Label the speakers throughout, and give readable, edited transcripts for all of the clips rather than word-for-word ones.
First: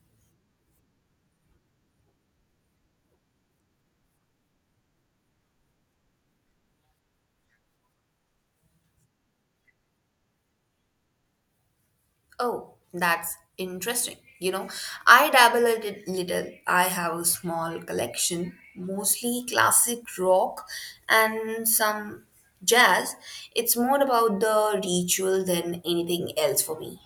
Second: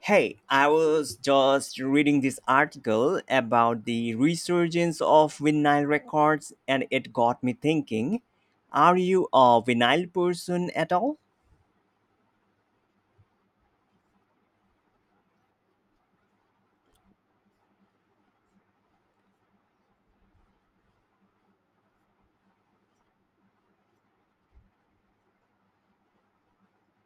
Speaker 1: Hey, I was just reading this article about the resurgence of vinyl records and it got me thinking. Are you a vinyl person at all?
Speaker 2: Oh, that's interesting. I dabble a little. I have a small collection, mostly classic rock and some jazz. It's more about the ritual than anything else for me.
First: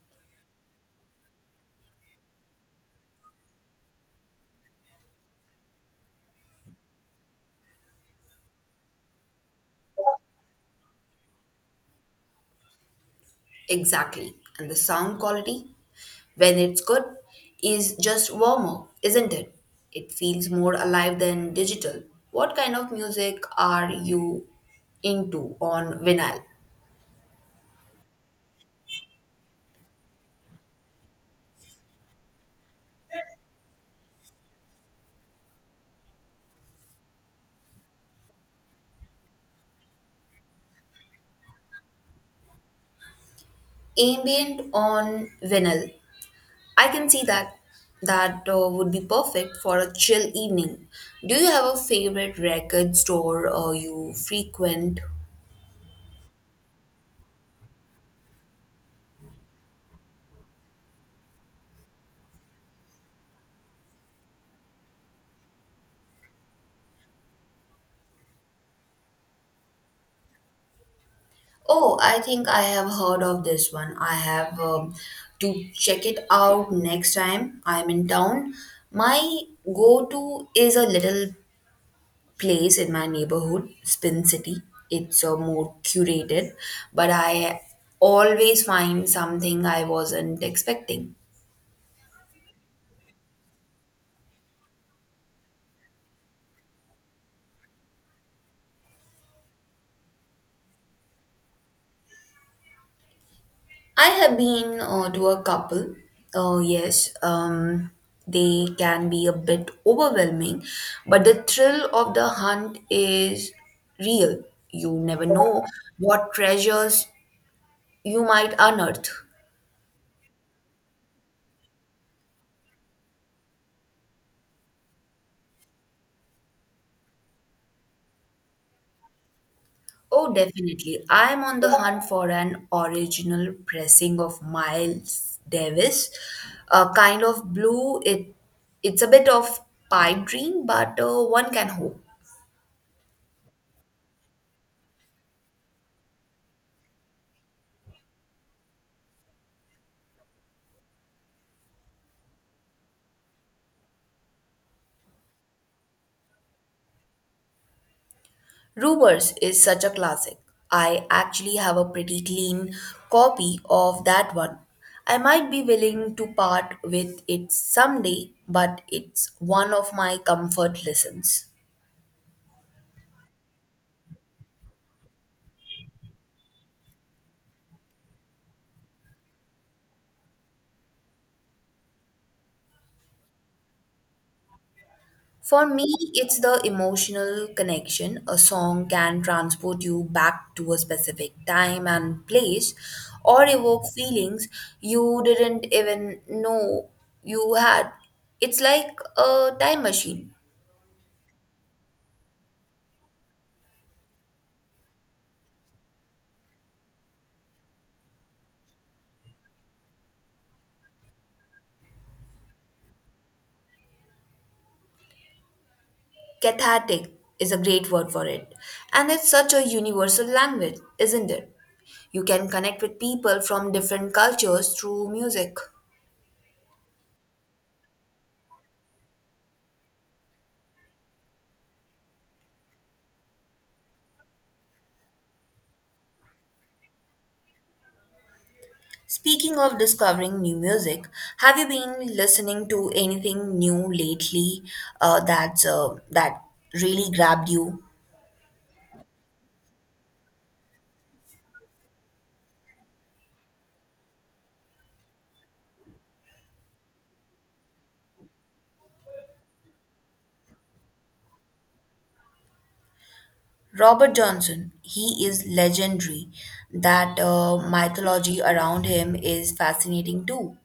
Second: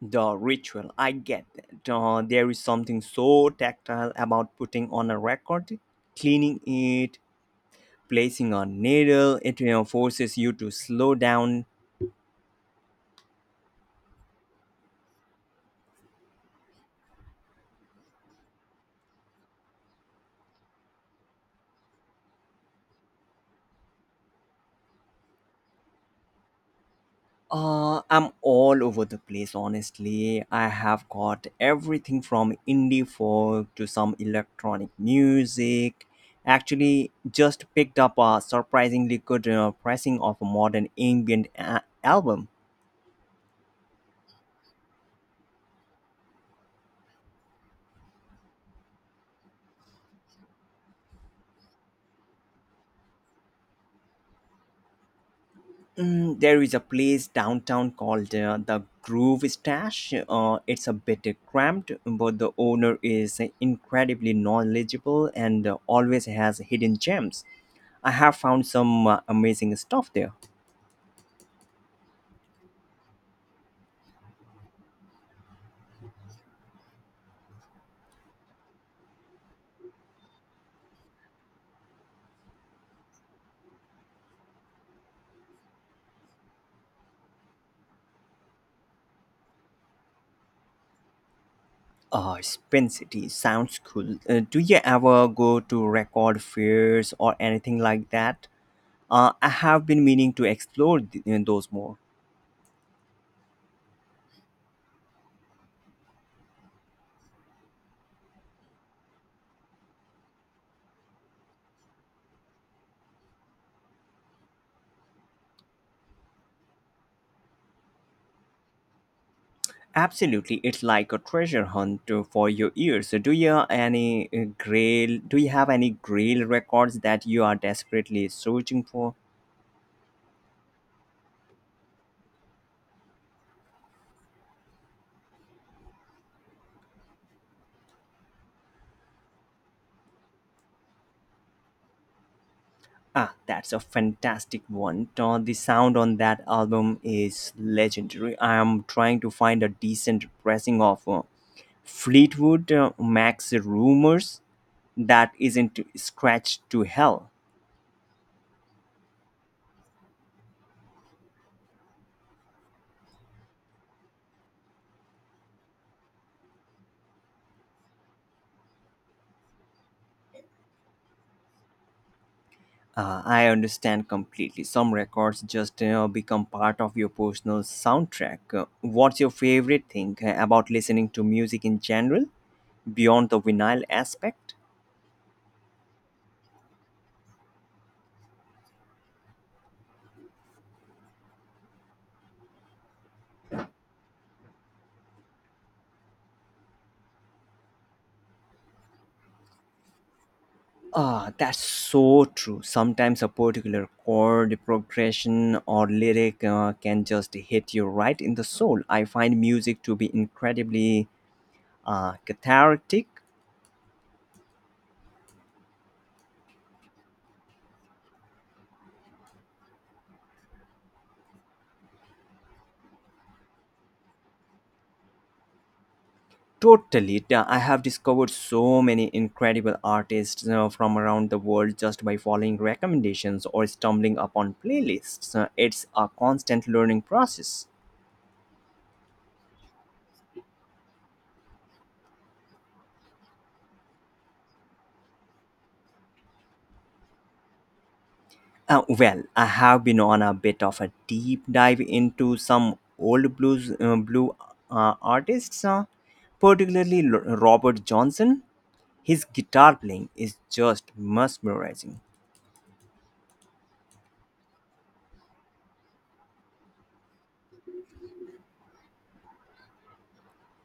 Speaker 1: The ritual, I get that. There is something so tactile about putting on a record, cleaning it, placing a needle. It forces you to slow down.
Speaker 2: Exactly. And the sound quality, when it's good, is just warmer, isn't it? It feels more alive than digital. What kind of music are you into on vinyl?
Speaker 1: I'm all over the place, honestly. I have got everything from indie folk to some electronic music. Actually, just picked up a surprisingly good pressing of a modern album.
Speaker 2: Ambient on vinyl, I can see that would be perfect for a chill evening. Do you have a favorite record store you frequent?
Speaker 1: Mm, there is a place downtown called the Groove Stash. It's a bit cramped, but the owner is incredibly knowledgeable and always has hidden gems. I have found some amazing stuff there.
Speaker 2: Oh, I think I have heard of this one. I have to check it out next time I'm in town. My go to is a little place in my neighborhood, Spin City. It's more curated, but I always find something I wasn't expecting.
Speaker 1: Spin City sounds cool. Do you ever go to record fairs or anything like that? I have been meaning to explore th- you those more.
Speaker 2: I have been to a couple. Oh, yes. They can be a bit overwhelming, but the thrill of the hunt is real. You never know what treasures you might unearth.
Speaker 1: Absolutely, it's like a treasure hunt for your ears. Do you have any grail records that you are desperately searching for?
Speaker 2: Oh, definitely. I'm on the hunt for an original pressing of Miles Davis, a Kind of Blue. It's a bit of pipe dream, but one can hope.
Speaker 1: Ah, that's a fantastic one. The sound on that album is legendary. I am trying to find a decent pressing of Fleetwood Mac's Rumors that isn't scratched to hell.
Speaker 2: Rumors is such a classic. I actually have a pretty clean copy of that one. I might be willing to part with it someday, but it's one of my comfort listens.
Speaker 1: I understand completely. Some records just become part of your personal soundtrack. What's your favorite thing about listening to music in general, beyond the vinyl aspect?
Speaker 2: For me, it's the emotional connection. A song can transport you back to a specific time and place or evoke feelings you didn't even know you had. It's like a time machine.
Speaker 1: Ah, that's so true. Sometimes a particular chord progression or lyric can just hit you right in the soul. I find music to be incredibly cathartic.
Speaker 2: Cathartic is a great word for it. And it's such a universal language, isn't it? You can connect with people from different cultures through music.
Speaker 1: Totally. I have discovered so many incredible artists from around the world just by following recommendations or stumbling upon playlists. It's a constant learning process.
Speaker 2: Speaking of discovering new music, have you been listening to anything new lately that really grabbed you?
Speaker 1: Well, I have been on a bit of a deep dive into some old blues blue artists, particularly Robert Johnson. His guitar playing is just mesmerizing.
Speaker 2: Robert Johnson, he is legendary. That mythology around him is fascinating too.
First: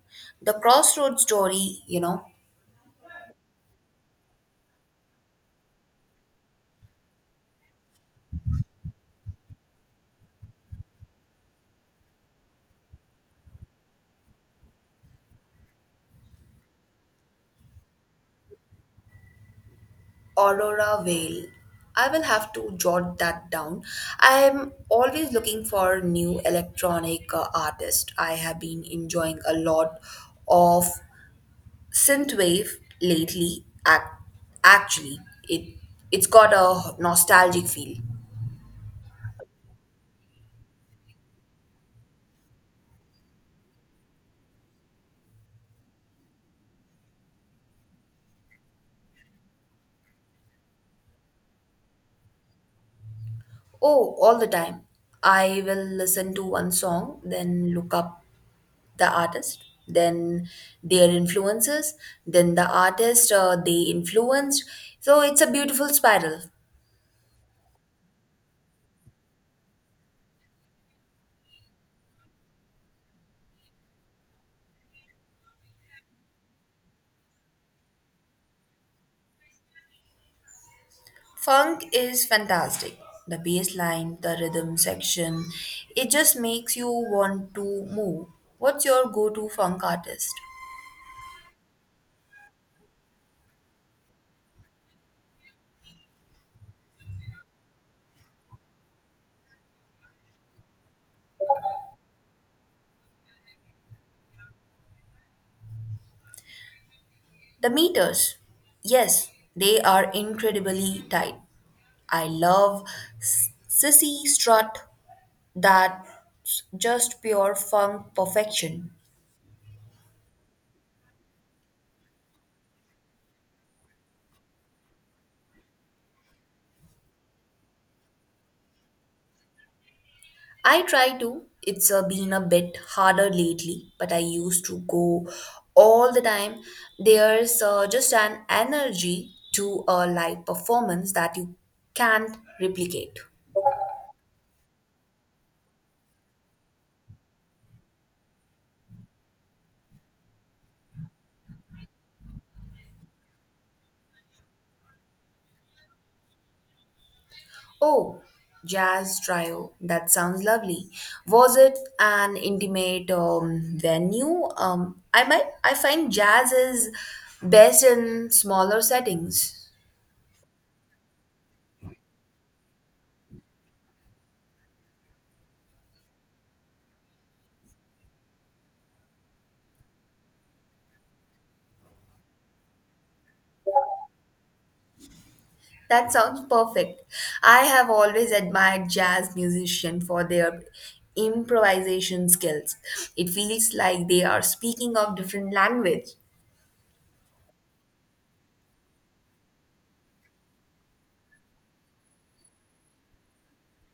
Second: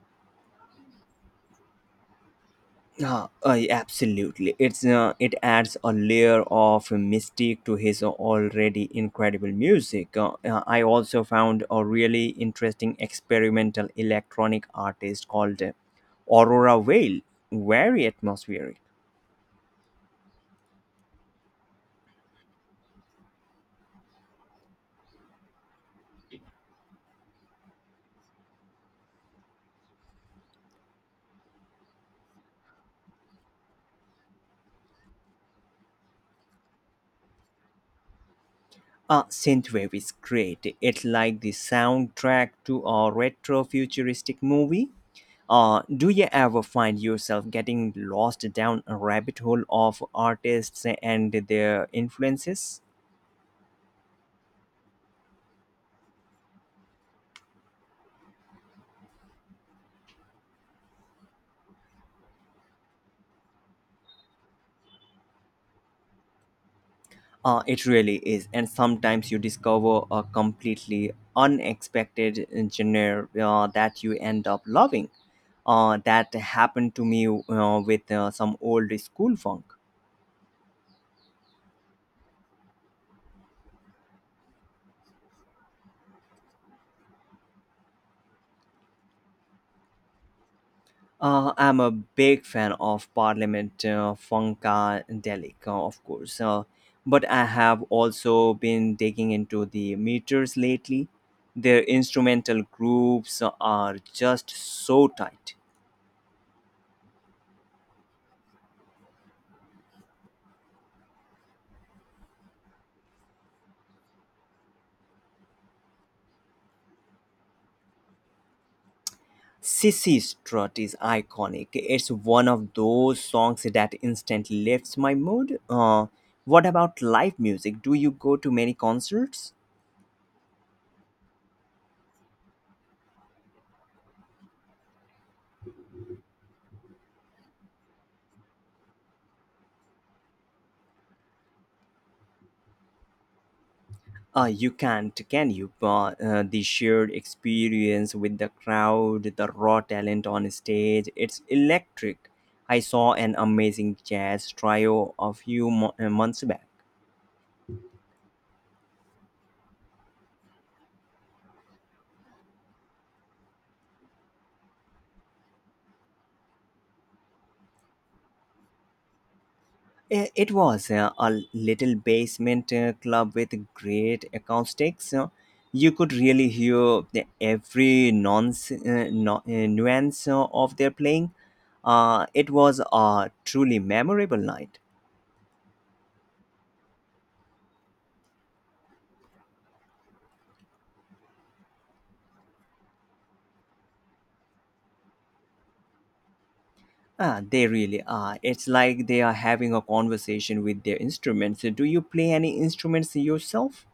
Speaker 2: The crossroads story, you know.
Speaker 1: Absolutely. It adds a layer of mystique to his already incredible music. I also found a really interesting experimental electronic artist called Aurora Vale, very atmospheric.
Speaker 2: Aurora Veil. I will have to jot that down. I am always looking for new electronic artists. I have been enjoying a lot of synthwave lately. Actually, it it's got a nostalgic feel.
Speaker 1: Synthwave is great. It's like the soundtrack to a retro futuristic movie. Do you ever find yourself getting lost down a rabbit hole of artists and their influences?
Speaker 2: Oh, all the time. I will listen to one song, then look up the artist, then their influences, then the artist they influenced. So it's a beautiful spiral.
Speaker 1: It really is. And sometimes you discover a completely unexpected genre that you end up loving. That happened to me with some old school funk.
Speaker 2: Funk is fantastic. The bass line, the rhythm section, it just makes you want to move. What's your go to funk artist?
Speaker 1: I'm a big fan of Parliament Funkadelic, of course. But I have also been digging into the Meters lately. Their instrumental grooves are just so tight.
Speaker 2: The Meters. Yes, they are incredibly tight. I love Sissy Strut. That's just pure funk perfection.
Speaker 1: Sissy Strut is iconic. It's one of those songs that instantly lifts my mood. What about live music? Do you go to many concerts?
Speaker 2: I try to. It's been a bit harder lately, but I used to go all the time. There's just an energy to a live performance that you can't replicate.
Speaker 1: You can't, can you? But the shared experience with the crowd, the raw talent on stage, it's electric. I saw an amazing jazz trio a few months back.
Speaker 2: Oh, jazz trio. That sounds lovely. Was it an intimate venue? I might. I find jazz is best in smaller settings.
Speaker 1: It was a little basement club with great acoustics. You could really hear the every nonce, no, nuance of their playing. It was a truly memorable night.
Speaker 2: That sounds perfect. I have always admired jazz musicians for their improvisation skills. It feels like they are speaking of different language.
Speaker 1: Ah, they really are. It's like they are having a conversation with their instruments. Do you play any instruments yourself?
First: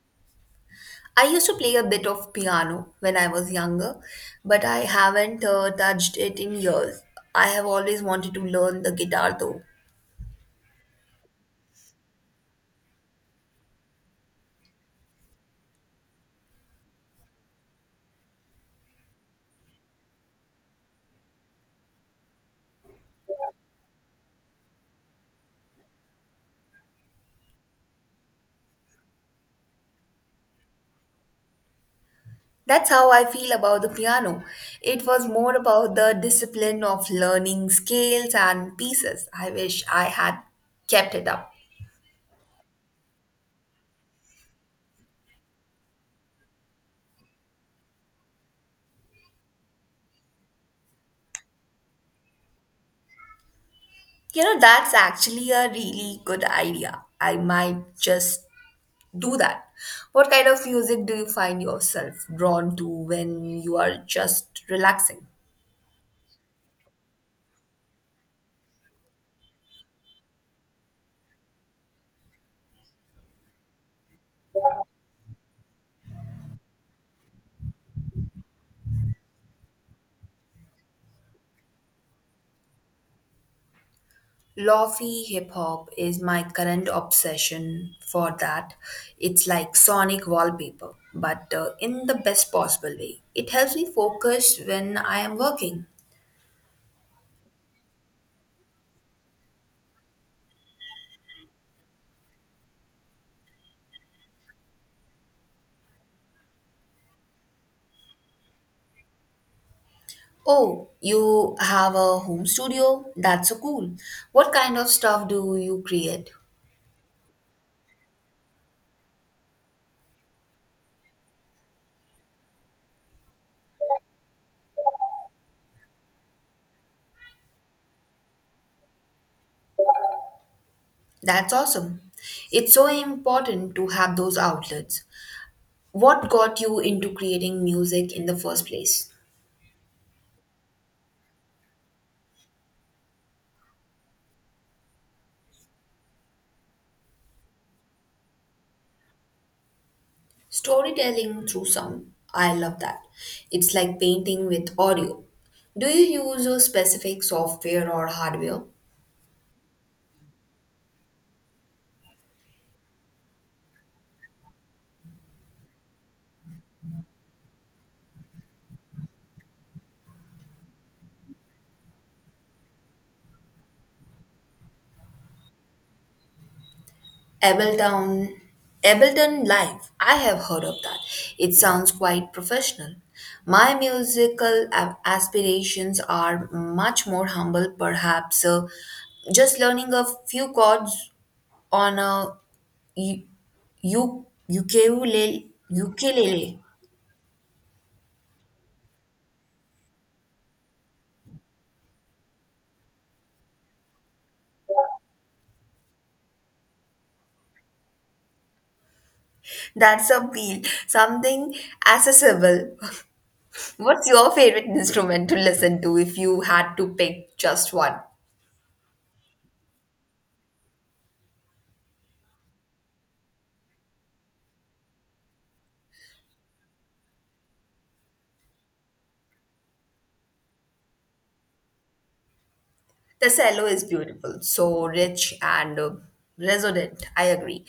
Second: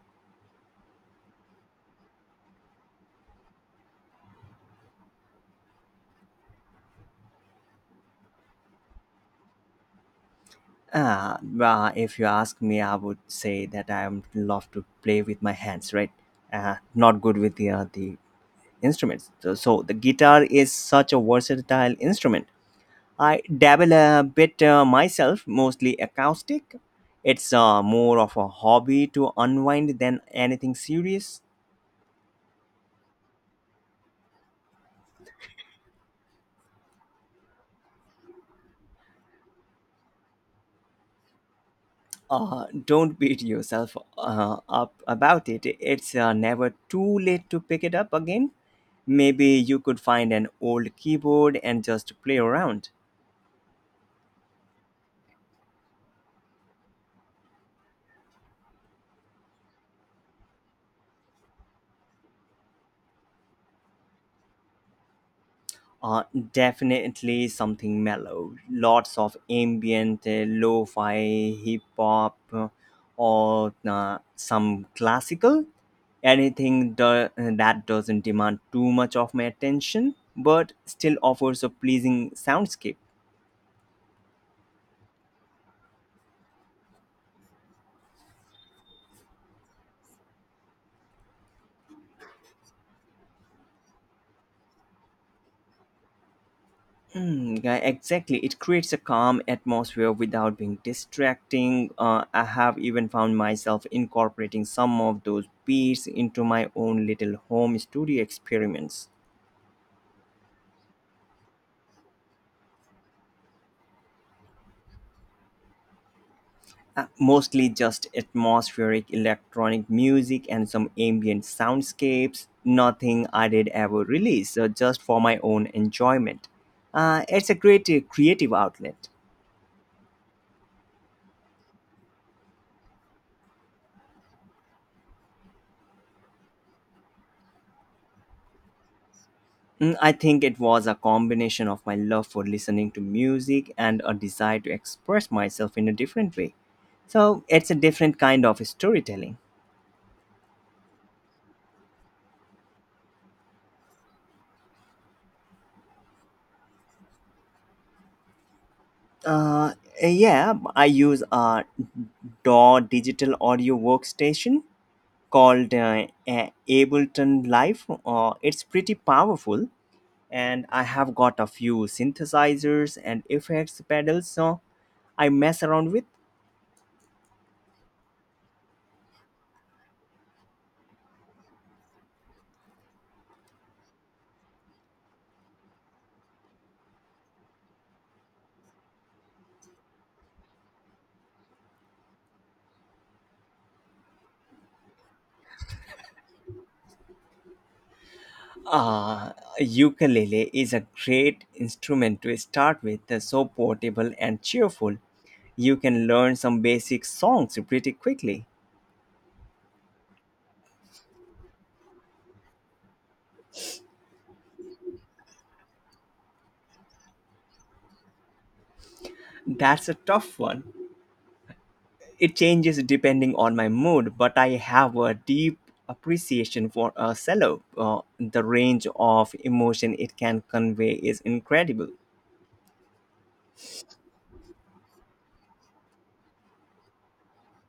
Speaker 2: I used to play a bit of piano when I was younger, but I haven't touched it in years. I have always wanted to learn the guitar though.
Speaker 1: Ah, well, if you ask me, I would say that I am love to play with my hands, right? Uh, not good with the instruments. So the guitar is such a versatile instrument. I dabble a bit myself, mostly acoustic. It's more of a hobby to unwind than anything serious.
Speaker 2: That's how I feel about the piano. It was more about the discipline of learning scales and pieces. I wish I had kept it up.
Speaker 1: Don't beat yourself up about it. It's never too late to pick it up again. Maybe you could find an old keyboard and just play around.
Speaker 2: You know, that's actually a really good idea. I might just do that. What kind of music do you find yourself drawn to when you are just relaxing?
Speaker 1: Uh, definitely something mellow. Lots of ambient, lo-fi, hip hop, or some classical. Anything that doesn't demand too much of my attention, but still offers a pleasing soundscape.
Speaker 2: Lofi hip hop is my current obsession for that. It's like sonic wallpaper, but in the best possible way. It helps me focus when I am working.
Speaker 1: Mm, yeah, exactly. It creates a calm atmosphere without being distracting. I have even found myself incorporating some of those beats into my own little home studio experiments.
Speaker 2: Oh, you have a home studio? That's so cool. What kind of stuff do you create?
Speaker 1: Mostly just atmospheric electronic music and some ambient soundscapes. Nothing I did ever release, so just for my own enjoyment. It's a great creative outlet.
Speaker 2: That's awesome. It's so important to have those outlets. What got you into creating music in the first place?
Speaker 1: Mm, I think it was a combination of my love for listening to music and a desire to express myself in a different way. So it's a different kind of storytelling.
Speaker 2: Storytelling through sound. I love that. It's like painting with audio. Do you use a specific software or hardware?
Speaker 1: Uh, yeah, I use a DAW, digital audio workstation, called Ableton Live. It's pretty powerful, and I have got a few synthesizers and effects pedals so I mess around with.
Speaker 2: Ableton Ableton Live. I have heard of that. It sounds quite professional. My musical aspirations are much more humble, perhaps just learning a few chords on a u- ukulele. Ukulele.
Speaker 1: Uh, ukulele is a great instrument to start with, so portable and cheerful. You can learn some basic songs pretty quickly.
Speaker 2: That's a appeal. Something accessible. What's your favorite instrument to listen to if you had to pick just one?
Speaker 1: That's a tough one. It changes depending on my mood, but I have a deep appreciation for a cello. The range of emotion it can convey is incredible.
Speaker 2: The cello is beautiful, so rich and resonant. I agree.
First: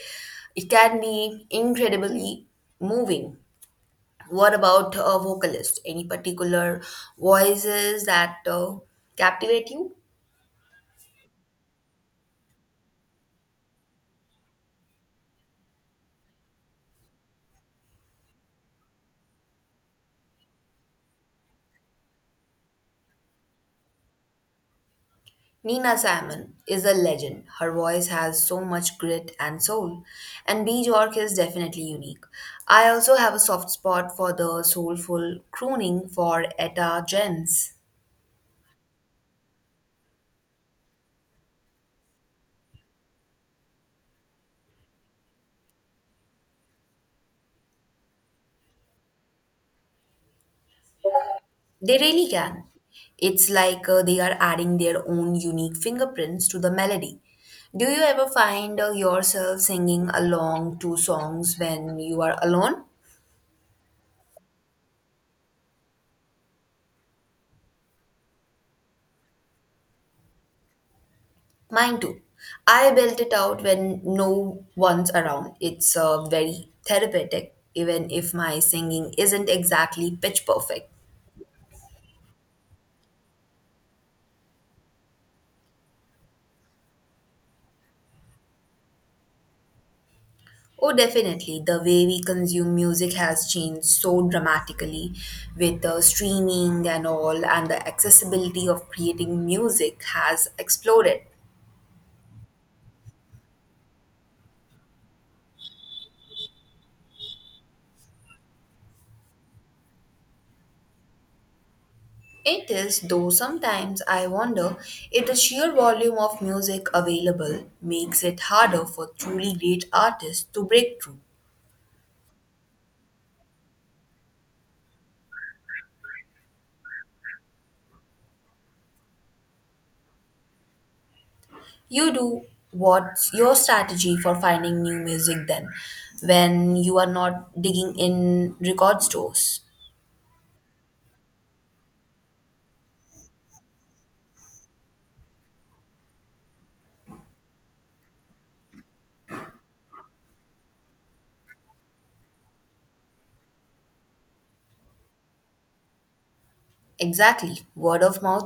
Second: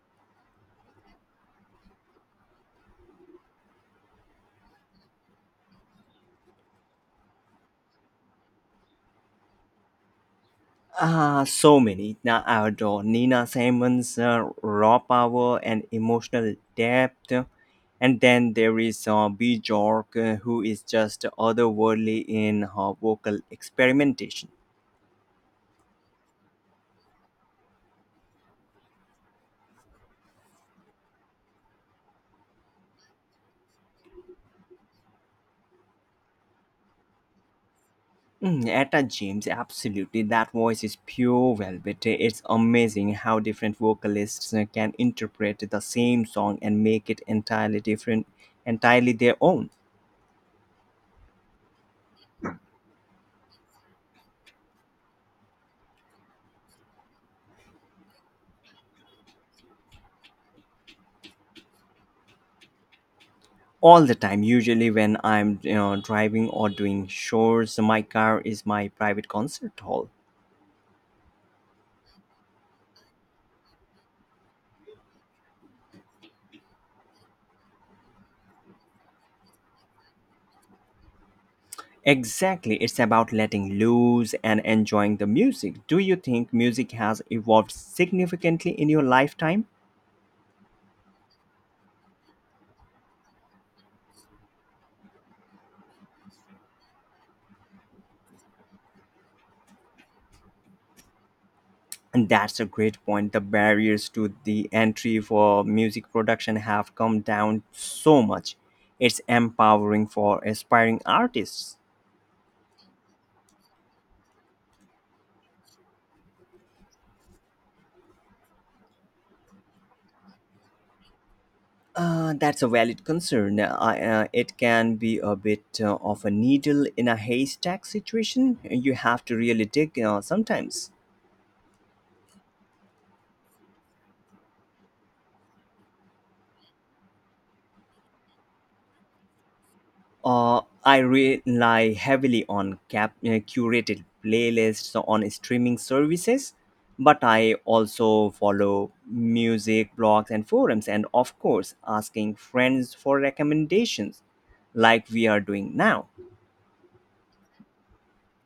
Speaker 2: It can be incredibly moving. What about a vocalist? Any particular voices that captivate you?
Speaker 1: Ah, so many. Now I adore Nina Simons, raw power and emotional depth. And then there is B. Who is just otherworldly in her vocal experimentation.
Speaker 2: Nina Simon is a legend. Her voice has so much grit and soul, and Bjork is definitely unique. I also have a soft spot for the soulful crooning for Etta James.
Speaker 1: Mm, Etta James, absolutely. That voice is pure velvet. It's amazing how different vocalists can interpret the same song and make it entirely different, entirely their own.
Speaker 2: They really can. It's like they are adding their own unique fingerprints to the melody. Do you ever find yourself singing along to songs when you are alone?
Speaker 1: All the time, usually when I'm driving or doing chores, my car is my private concert hall.
Speaker 2: Mine too. I belt it out when no one's around. It's very therapeutic, even if my singing isn't exactly pitch perfect.
Speaker 1: Exactly, it's about letting loose and enjoying the music. Do you think music has evolved significantly in your lifetime?
Speaker 2: Oh, definitely. The way we consume music has changed so dramatically with the streaming and all, and the accessibility of creating music has exploded.
Speaker 1: And that's a great point. The barriers to the entry for music production have come down so much. It's empowering for aspiring artists.
Speaker 2: It is, though sometimes I wonder if the sheer volume of music available makes it harder for truly great artists to break through.
Speaker 1: That's a valid concern. It can be a bit of a needle in a haystack situation. You have to really dig sometimes.
Speaker 2: You do. What's your strategy for finding new music then, when you are not digging in record stores?
Speaker 1: I rely heavily on curated playlists on streaming services, but I also follow music blogs and forums, and of course, asking friends for recommendations like we are doing now.
Speaker 2: Exactly. Word of mouth.